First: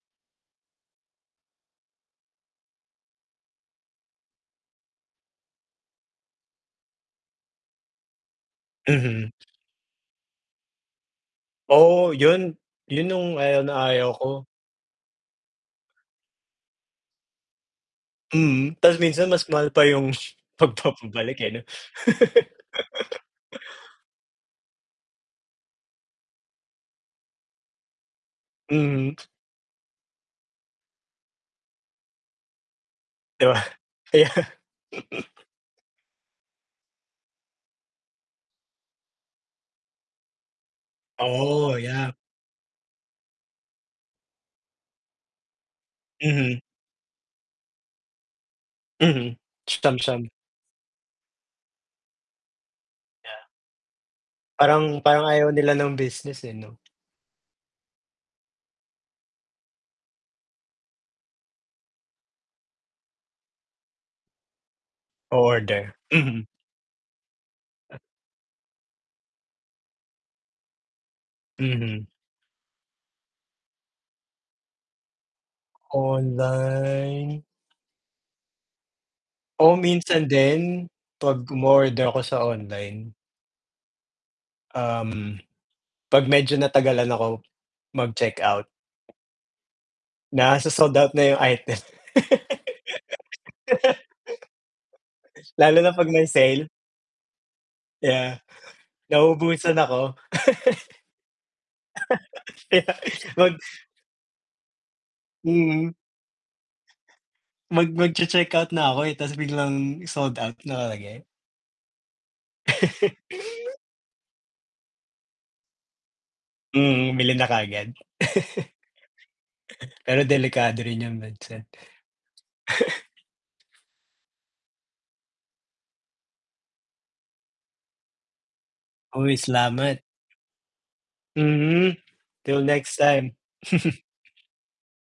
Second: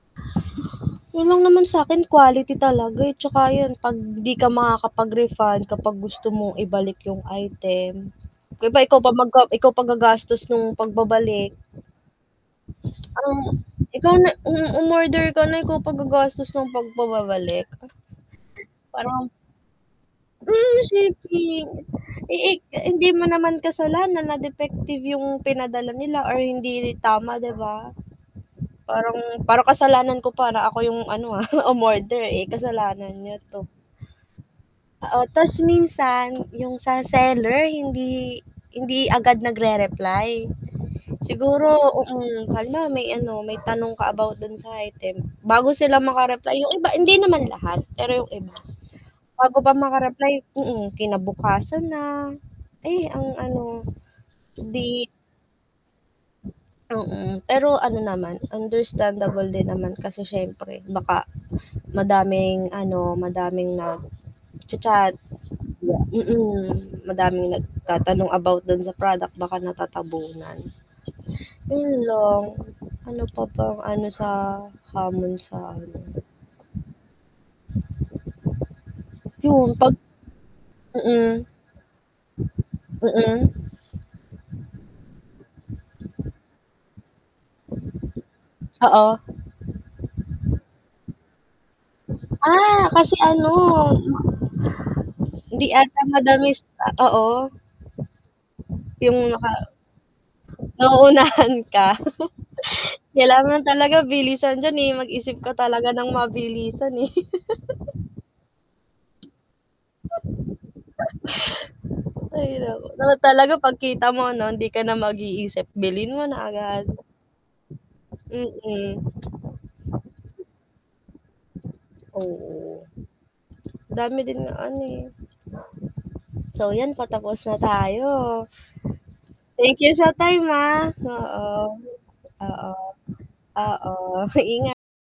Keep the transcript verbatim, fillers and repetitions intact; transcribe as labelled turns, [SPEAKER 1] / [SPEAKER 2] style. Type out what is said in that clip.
[SPEAKER 1] Yun lang naman sa'kin quality talaga, eh, 'tsaka yun, 'pag di ka makakapag-refund kapag gusto mong ibalik yung item, 'di ba ikaw pa mag
[SPEAKER 2] Mhm.
[SPEAKER 1] a ikaw pa gagastos nung pagbabalik.
[SPEAKER 2] Oo yun yun yung
[SPEAKER 1] Oh,
[SPEAKER 2] ayaw na ayaw
[SPEAKER 1] ikaw na
[SPEAKER 2] ko.
[SPEAKER 1] mm, umorder ka na, ikaw pa gagastos ng pagpababalik?
[SPEAKER 2] Hmm, ta's minsan
[SPEAKER 1] Parang
[SPEAKER 2] mas mahal pa yung
[SPEAKER 1] mm,
[SPEAKER 2] pagpapa-balik eh 'no.
[SPEAKER 1] shipping, eh, e hindi mo naman kasalanan na defective yung pinadala nila or hindi tama 'di ba?
[SPEAKER 2] Mhm.
[SPEAKER 1] Parang parang kasalanan ko pa na ako yung ano, ah, umorder, eh, kasalanan niya
[SPEAKER 2] Di ba?
[SPEAKER 1] 'to.
[SPEAKER 2] Kaya
[SPEAKER 1] Oo ta's minsan, yung sa seller hindi hindi agad nag-rereply. Siguro,
[SPEAKER 2] Oo, yup.
[SPEAKER 1] mm, halimbawa may ano, may tanong ka about dun sa item, bago sila maka-reply
[SPEAKER 2] Mhm.
[SPEAKER 1] yung iba hindi naman lahat, pero yung iba
[SPEAKER 2] Mhm.
[SPEAKER 1] bago pa
[SPEAKER 2] Siyam-siyam.
[SPEAKER 1] maka-reply mm, kinabukasan na, ay ang
[SPEAKER 2] Yeah.
[SPEAKER 1] ano,
[SPEAKER 2] Parang
[SPEAKER 1] di
[SPEAKER 2] parang ayaw nila ng business, eh, 'no?
[SPEAKER 1] mm, pero ano naman, understandable din naman kasi siyempre baka madaming ano, madaming nag-cha-chat.
[SPEAKER 2] Oorder, mhm.
[SPEAKER 1] Mm, madaming
[SPEAKER 2] A
[SPEAKER 1] nagtatanong about dun sa product baka natatabunan. Yun
[SPEAKER 2] Mhm.
[SPEAKER 1] lang, ano pa bang ano sa hamon sa ano,
[SPEAKER 2] Online.
[SPEAKER 1] yun
[SPEAKER 2] Oh,
[SPEAKER 1] 'pag
[SPEAKER 2] minsan din,
[SPEAKER 1] mm,
[SPEAKER 2] 'pag umo-order ako sa online
[SPEAKER 1] mm.
[SPEAKER 2] um, 'pag medyo natagalan ako, mag-checkout
[SPEAKER 1] Oo.
[SPEAKER 2] na so-sold out na yung item.
[SPEAKER 1] Ah, kasi ano,
[SPEAKER 2] Ang bilis,
[SPEAKER 1] hindi
[SPEAKER 2] lalo na
[SPEAKER 1] ata
[SPEAKER 2] 'pag may
[SPEAKER 1] madamis
[SPEAKER 2] sale.
[SPEAKER 1] oo.
[SPEAKER 2] Yeah,
[SPEAKER 1] 'Yong naka
[SPEAKER 2] naubusan ako.
[SPEAKER 1] nauunahan ka.
[SPEAKER 2] Kaya, mag
[SPEAKER 1] Kailangan talaga bilisan diyan, eh, mag isip ka
[SPEAKER 2] Hmm.
[SPEAKER 1] talaga ng mabilisan, eh.
[SPEAKER 2] Mag magche-checkout na ako, eh, ta's biglang sold out nakalagay.
[SPEAKER 1] Ay naku, dapat talaga pagkita mo 'no, hindi ka na mag-iisip, bilhin mo na agad.
[SPEAKER 2] Mm, bili na kaagad.
[SPEAKER 1] Mm.
[SPEAKER 2] Pero delikado rin yun minsan
[SPEAKER 1] Oo. Dami din na ano, eh, so yan patapos na tayo.
[SPEAKER 2] Uy,
[SPEAKER 1] Thank you
[SPEAKER 2] salamat.
[SPEAKER 1] sa time ha? Oo,
[SPEAKER 2] Mhm, till
[SPEAKER 1] oo,
[SPEAKER 2] next time.
[SPEAKER 1] oo, ingat.